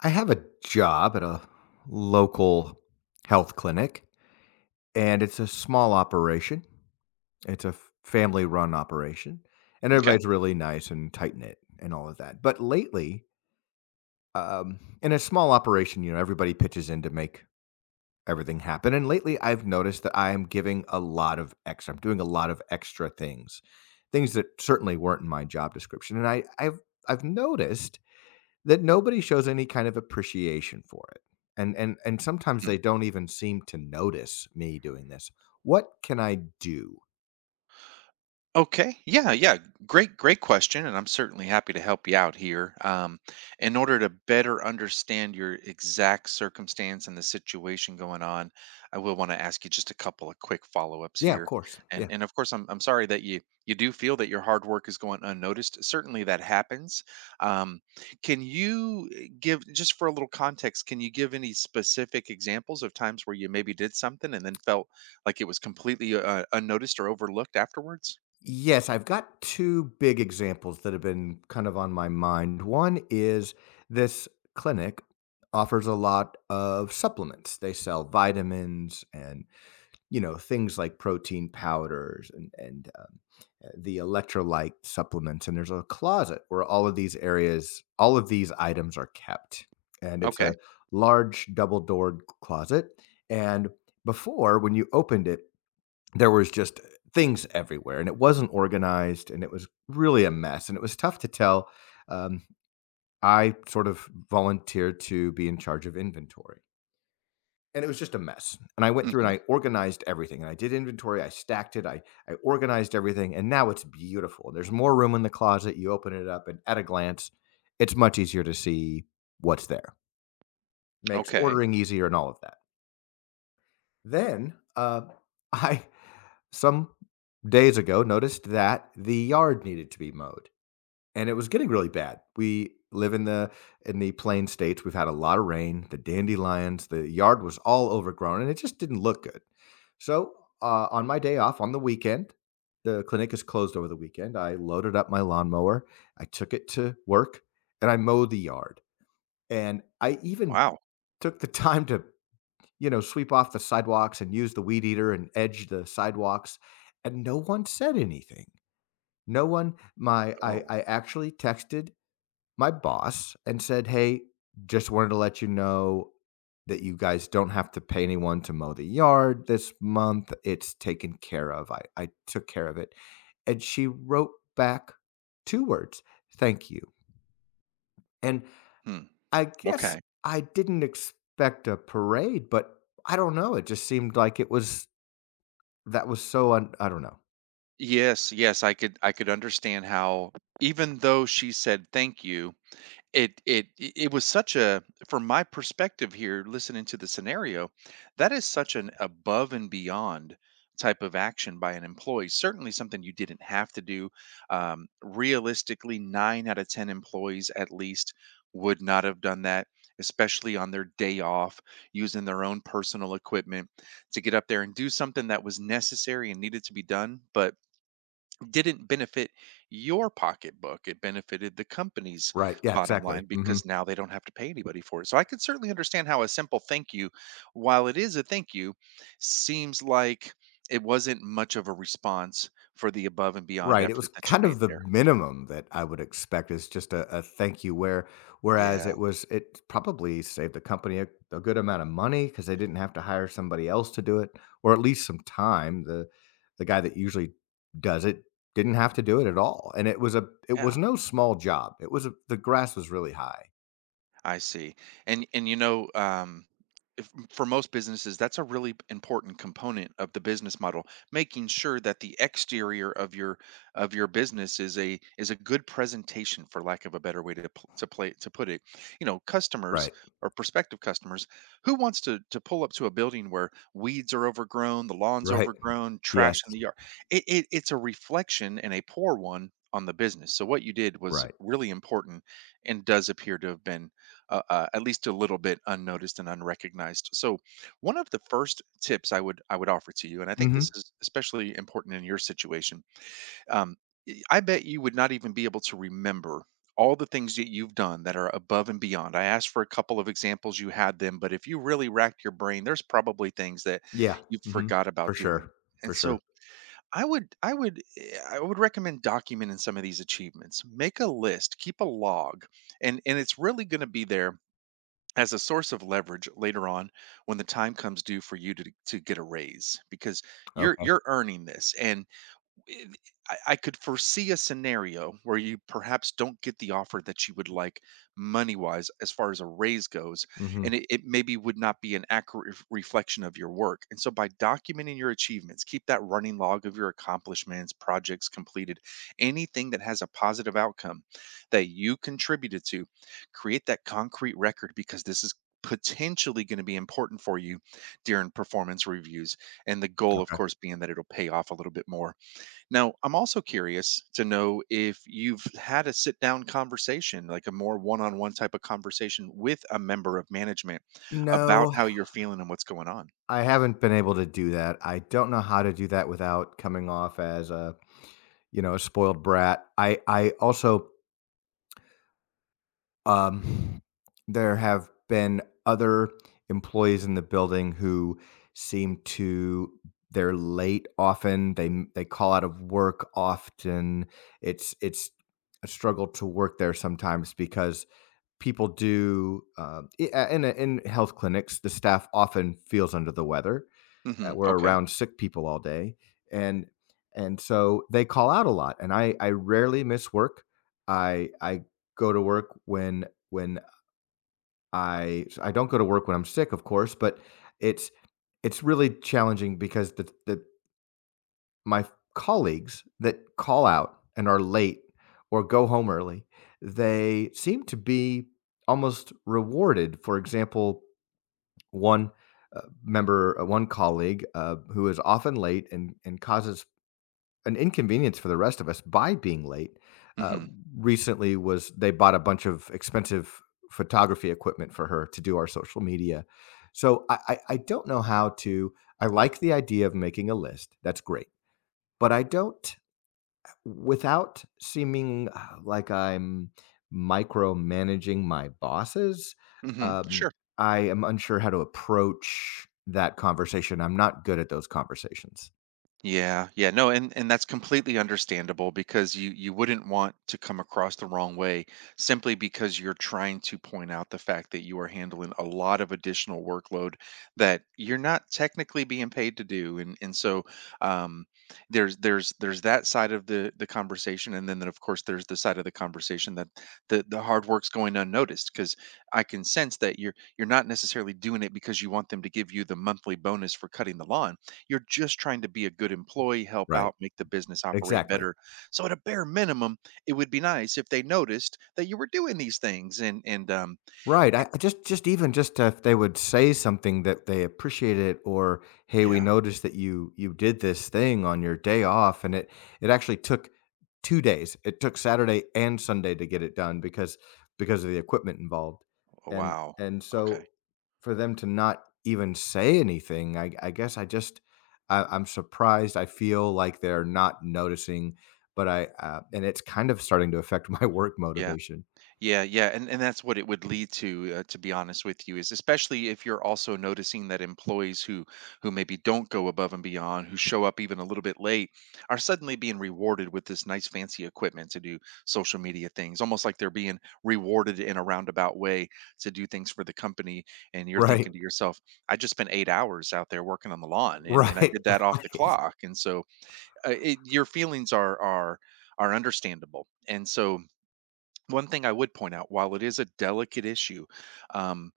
I have a job at a local health clinic, and it's a small operation. It's a family run operation, and Okay. everybody's really nice and tight knit and all of that. But lately, in a small operation, everybody pitches in to make everything happen. And lately, I've noticed that I am giving a lot of extra, I'm doing a lot of extra things, things that certainly weren't in my job description. I've noticed that nobody shows any kind of appreciation for it. And sometimes Hmm. they don't even seem to notice me doing this. What can I do? Okay. Yeah, yeah. Great, great question. And I'm certainly happy to help you out here. In order to better understand your exact circumstance and the situation going on, I will want to ask you just a couple of quick follow-ups Yeah, of here. course. And Yeah. and of course, I'm sorry that you do feel that your hard work is going unnoticed. Certainly that happens. Um, can you give, just for a little context, can you give any specific examples of times where you maybe did something and then felt like it was completely unnoticed or overlooked afterwards? Yes, I've got 2 big examples that have been kind of on my mind. One is this clinic offers a lot of supplements. They sell vitamins and things like protein powders and the electrolyte supplements, and there's a closet where all of these items are kept, and it's Okay. a large double doored closet. And before, when you opened it, there was just things everywhere and it wasn't organized and it was really a mess and it was tough to tell. um, I sort of volunteered to be in charge of inventory, and it was just a mess. And I went through and Mhm. I organized everything and I did inventory, I stacked it, I organized everything, and now it's beautiful. There's more room in the closet. You open it up and at a glance, it's much easier to see what's there. Makes Okay. ordering easier and all of that. Then, I some days ago noticed that the yard needed to be mowed. And it was getting really bad. We live in the plain states. We've had a lot of rain, the dandelions, the yard was all overgrown, and it just didn't look good. So, on my day off on the weekend, the clinic is closed over the weekend. I loaded up my lawnmower, I took it to work, and I mowed the yard. And I even Wow. took the time to, you know, sweep off the sidewalks and use the weed eater and edge the sidewalks, and no one said anything. No one my Oh. I actually texted my boss and said, "Hey, just wanted to let you know that you guys don't have to pay anyone to mow the yard this month. It's taken care of. I took care of it." And she wrote back two words: thank you. And Hmm. I guess Okay. I didn't expect a parade, but I don't know. It just seemed like it was that was so, I don't know. Yes, yes, I could understand how, even though she said thank you, it was such a from my perspective here listening to the scenario, that is such an above and beyond type of action by an employee, certainly something you didn't have to do. Realistically, nine out of ten employees at least would not have done that, especially on their day off, using their own personal equipment to get up there and do something that was necessary and needed to be done but didn't benefit your pocketbook. It benefited the company's Right. Yeah, bottom exactly. line Hmm. because now they don't have to pay anybody for it. So I can certainly understand how a simple thank you, while it is a thank you, seems like it wasn't much of a response for the above and beyond Right, it was effort that you kind of made the there. minimum that I would expect, is just a thank you, whereas Yeah. it was, it probably saved the company a good amount of money because they didn't have to hire somebody else to do it, or at least some time. The guy that usually does it didn't have to do it at all, and it Yeah. was no small job. It was a The grass was really high. I see. And if, for most businesses, that's a really important component of the business model, making sure that the exterior of your business is a good presentation, for lack of a better way to pl- to play to put it. Customers Right, or prospective customers, who wants to pull up to a building where weeds are overgrown, the lawn's right. overgrown, Yes, trash in the yard? It's a reflection, and a poor one, on the business. So what you did was right. really important and does appear to have been at least a little bit unnoticed and unrecognized. So, one of the first tips I would offer to you, and I think Mhm. this is especially important in your situation, um, I bet you would not even be able to remember all the things that you've done that are above and beyond. I asked for a couple of examples, you had them, but if you really racked your brain, there's probably things that Yeah, you mhm. forgot For about doing. sure, for And so, sure. I would recommend documenting some of these achievements. Make a list, keep a log, and it's really going to be there as a source of leverage later on when the time comes due for you to get a raise, because you're Okay. you're earning this. And it- I could foresee a scenario where you perhaps don't get the offer that you would like money wise as far as a raise goes, Mhm, and it maybe would not be an accurate reflection of your work. And so, by documenting your achievements, keep that running log of your accomplishments, projects completed, anything that has a positive outcome that you contributed to. Create that concrete record, because this is potentially going to be important for you during performance reviews, and the goal, of okay. course, being that it'll pay off a little bit more. Now, I'm also curious to know if you've had a sit down conversation, like a more one on one type of conversation with a member of management, about No. how you're feeling and what's going on. I haven't been able to do that. I don't know how to do that without coming off as a, you know, a spoiled brat. I also um there have been other employees in the building who seem to— they're late often. They call out of work often. It's a struggle to work there sometimes because people do, in health clinics the staff often feels under the weather, Hmm. that we're Okay. around sick people all day, and and so they call out a lot, and I rarely miss work. I go to work when— I so I don't go to work when I'm sick, of course, but it's it's really challenging because the my colleagues that call out and are late or go home early, they seem to be almost rewarded. For example, one one colleague who is often late and causes an inconvenience for the rest of us by being late. Uh, Hmm. Recently, was— they bought a bunch of expensive photography equipment for her to do our social media. So I don't know how to. I like the idea of making a list. That's great, but I don't— without seeming like I'm micromanaging my bosses, Hmm. um, Sure. I am unsure how to approach that conversation. I'm not good at those conversations. Yeah, yeah, no, and that's completely understandable, because you wouldn't want to come across the wrong way simply because you're trying to point out the fact that you are handling a lot of additional workload that you're not technically being paid to do. And and so um, there's that side of the conversation, and then of course, there's the side of the conversation that the hard work's going unnoticed. Because I can sense that you're not necessarily doing it because you want them to give you the monthly bonus for cutting the lawn. You're just trying to be a good employee, help Right. out, make the business operate Exactly. better. So at a bare minimum, it would be nice if they noticed that you were doing these things. and and um Right, I just even just if they would say something that they appreciate it, or, "Hey, we yeah, noticed that you did this thing on your day off," and it actually took 2 days. It took Saturday and Sunday to get it done because of the equipment involved, oh, and wow. and so Okay. for them to not even say anything, I guess I just— I'm surprised. I feel like they're not noticing, but I, and it's kind of starting to affect my work Yeah. motivation. Yeah, yeah, and that's what it would lead to be honest with you, is, especially if you're also noticing that employees who maybe don't go above and beyond, who show up even a little bit late, are suddenly being rewarded with this nice fancy equipment to do social media things, almost like they're being rewarded in a roundabout way to do things for the company. And you're Right. thinking to yourself, I just spent 8 hours out there working on the lawn, and I Right, did that off the right, clock. And so your feelings are understandable. And so, one thing I would point out, while it is a delicate issue, um,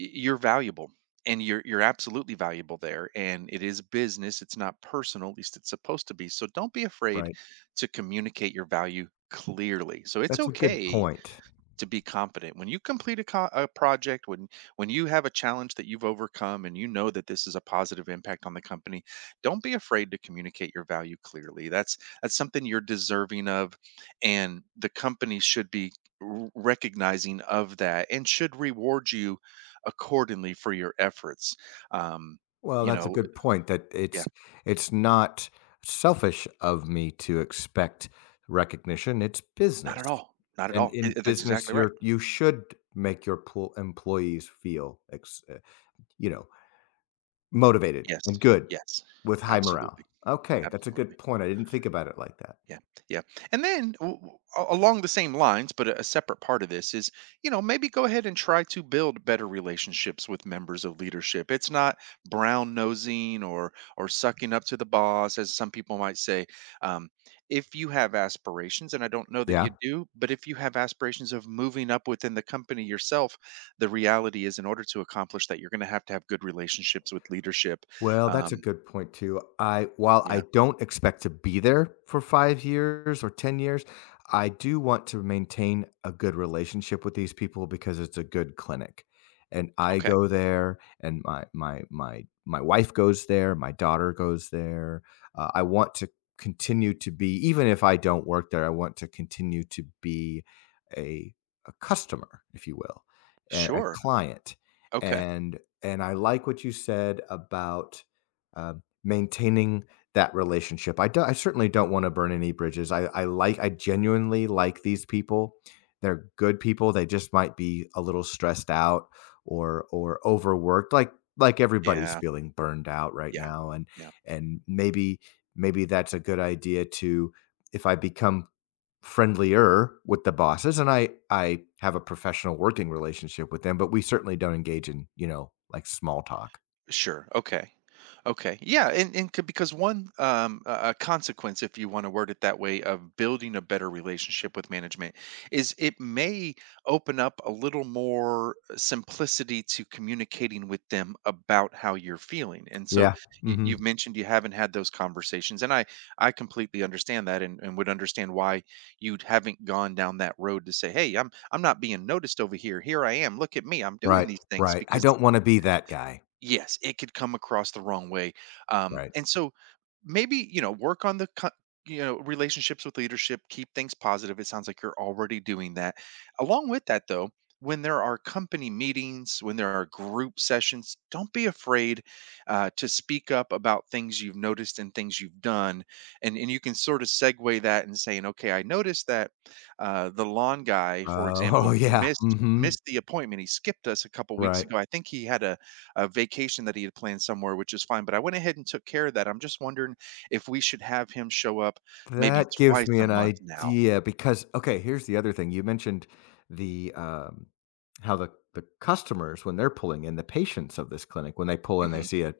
you're valuable, and you're absolutely valuable there. And it is business; it's not personal. At least it's supposed to be. So don't be afraid right. to communicate your value clearly. So it's That's a good okay point. to be competent. When you complete a project, when you have a challenge that you've overcome, and you know that this is a positive impact on the company, don't be afraid to communicate your value clearly. That's something you're deserving of, and the company should be recognizing of that and should reward you accordingly for your efforts. Um, Well, you that's a know, good point that yeah, it's not selfish of me to expect recognition, it's not business. at all, not at And all. In That's business, exactly right. you're— you should make your employees feel you know, motivated Yes, and good, yes, with high morale. absolutely, Okay, that's a absolutely. good point. I didn't think about it like that. Yeah, yeah. And then, along the same lines, but a separate part of this is, maybe go ahead and try to build better relationships with members of leadership. It's not brown nosing or sucking up to the boss, as some people might say. Um, if you have aspirations, and I don't know that Yeah. you do, but if you have aspirations of moving up within the company yourself, the reality is, in order to accomplish that, you're going to have good relationships with leadership. Well, that's a Um, good point too. I— while I yeah. don't expect to be there for 5 years or 10 years, I do want to maintain a good relationship with these people because it's a good clinic. And I Okay. go there, and my wife goes there, my daughter goes there. I want to continue to be— even if I don't work there, I want to continue to be a a customer, if you will, a Sure. client. Okay. And and I like what you said about maintaining that relationship. I do, I certainly don't want to burn any bridges. I like— I genuinely like these people. They're good people. They just might be a little stressed out or overworked. Like everybody's Yeah. feeling burned out right Yeah. now, Yeah. and maybe that's a good idea. To— if I become friendlier with the bosses— and I have a professional working relationship with them, but we certainly don't engage in, you know, like, small talk. Sure. Okay. Okay. Yeah. And, because, one a consequence, if you want to word it that way, of building a better relationship with management is it may open up a little more simplicity to communicating with them about how you're feeling. And so Yeah. You've Mhm. mentioned you haven't had those conversations, and I completely understand that, and would understand why you haven't gone down that road to say, hey, I'm not being noticed over here. Here I am. Look at me. I'm doing Right, these things right. I because... don't wanna be that guy. Yes, it could come across the wrong way. Right. And so, maybe, work on the relationships with leadership, keep things positive. It sounds like you're already doing that. Along with that though, when there are company meetings, when there are group sessions, don't be afraid to speak up about things you've noticed and things you've done. And, you can sort of segue that and saying, okay, I noticed that the lawn guy, for Uh, example, Oh, yeah. Mhm. missed the appointment. He skipped us a couple weeks Right. ago. I think he had a vacation that he had planned somewhere, which is fine, but I went ahead and took care of that. I'm just wondering if we should have him show up maybe That gives twice me a an month now. idea, because okay, here's the other thing. You mentioned the how the customers when they're pulling in, the patients of this clinic when they pull in, they Mhm. see a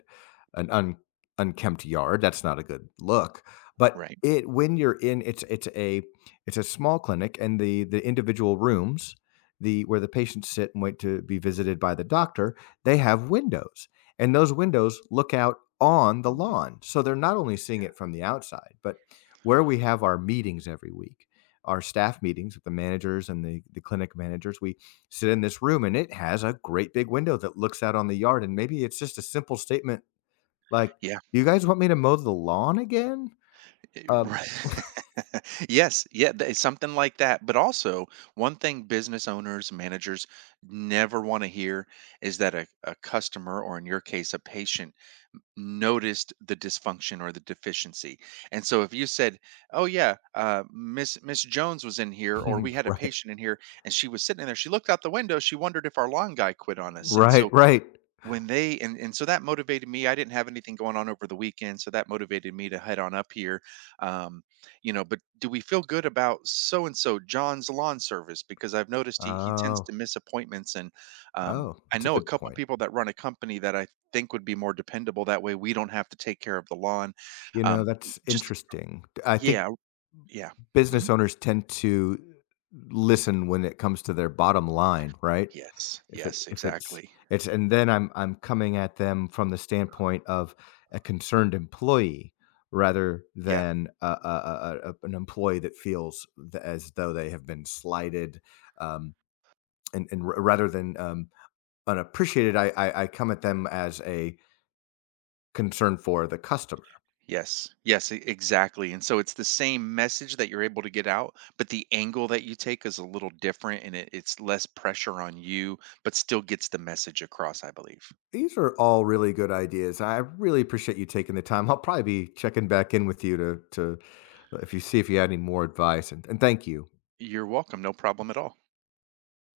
an unkempt yard. That's not a good look. But Right. it, when you're in— it's a small clinic and the individual rooms, the where the patients sit and wait to be visited by the doctor, they have windows, and those windows look out on the Mhm. lawn, so they're not only seeing it from the outside, but where we have our meetings every week, our staff meetings with the managers and the clinic managers, we sit in this room and it has a great big window that looks out on the yard. And maybe it's just a simple statement like, Yeah. "You guys want me to mow the lawn again?" Uh, Right. Yes. Yeah. Something like that. But also, one thing business owners, managers never want to hear is that a customer, or in your case, a patient, m- noticed the dysfunction or the deficiency. And so if you said, "Oh yeah, Miss Jones was in here, or we had a right, patient in here, and she was sitting in there. She looked out the window. She wondered if our lawn guy quit on us." And so, right. and so, that motivated me. I didn't have anything going on over the weekend, so that motivated me to head on up here. um, but do we feel good about so and so, John's lawn service, because I've noticed he tends Oh, to miss appointments? And um, oh, I that's a know a good couple point. people that run a company that I think would be more dependable, that way we don't have to take care of the lawn. You know, Y- that's just interesting. I think Yeah, yeah. Mhm. business owners tend to listen when it comes to their bottom line, right? Yes, If it, yes, if it's— exactly. it's, and then I'm coming at them from the standpoint of a concerned employee rather Yeah. than a an employee that feels, th— as though they have been slighted, um, and r— rather than, unappreciated, I come at them as a concern for the customer. Yes. Yes, e exactly, and so it's the same message that you're able to get out, but the angle that you take is a little different, and it's less pressure on you, but still gets the message across, I believe. These are all really good ideas. I really appreciate you taking the time. I'll probably be checking back in with you to— if you see if you had any more advice, and thank you. You're welcome, no problem at all.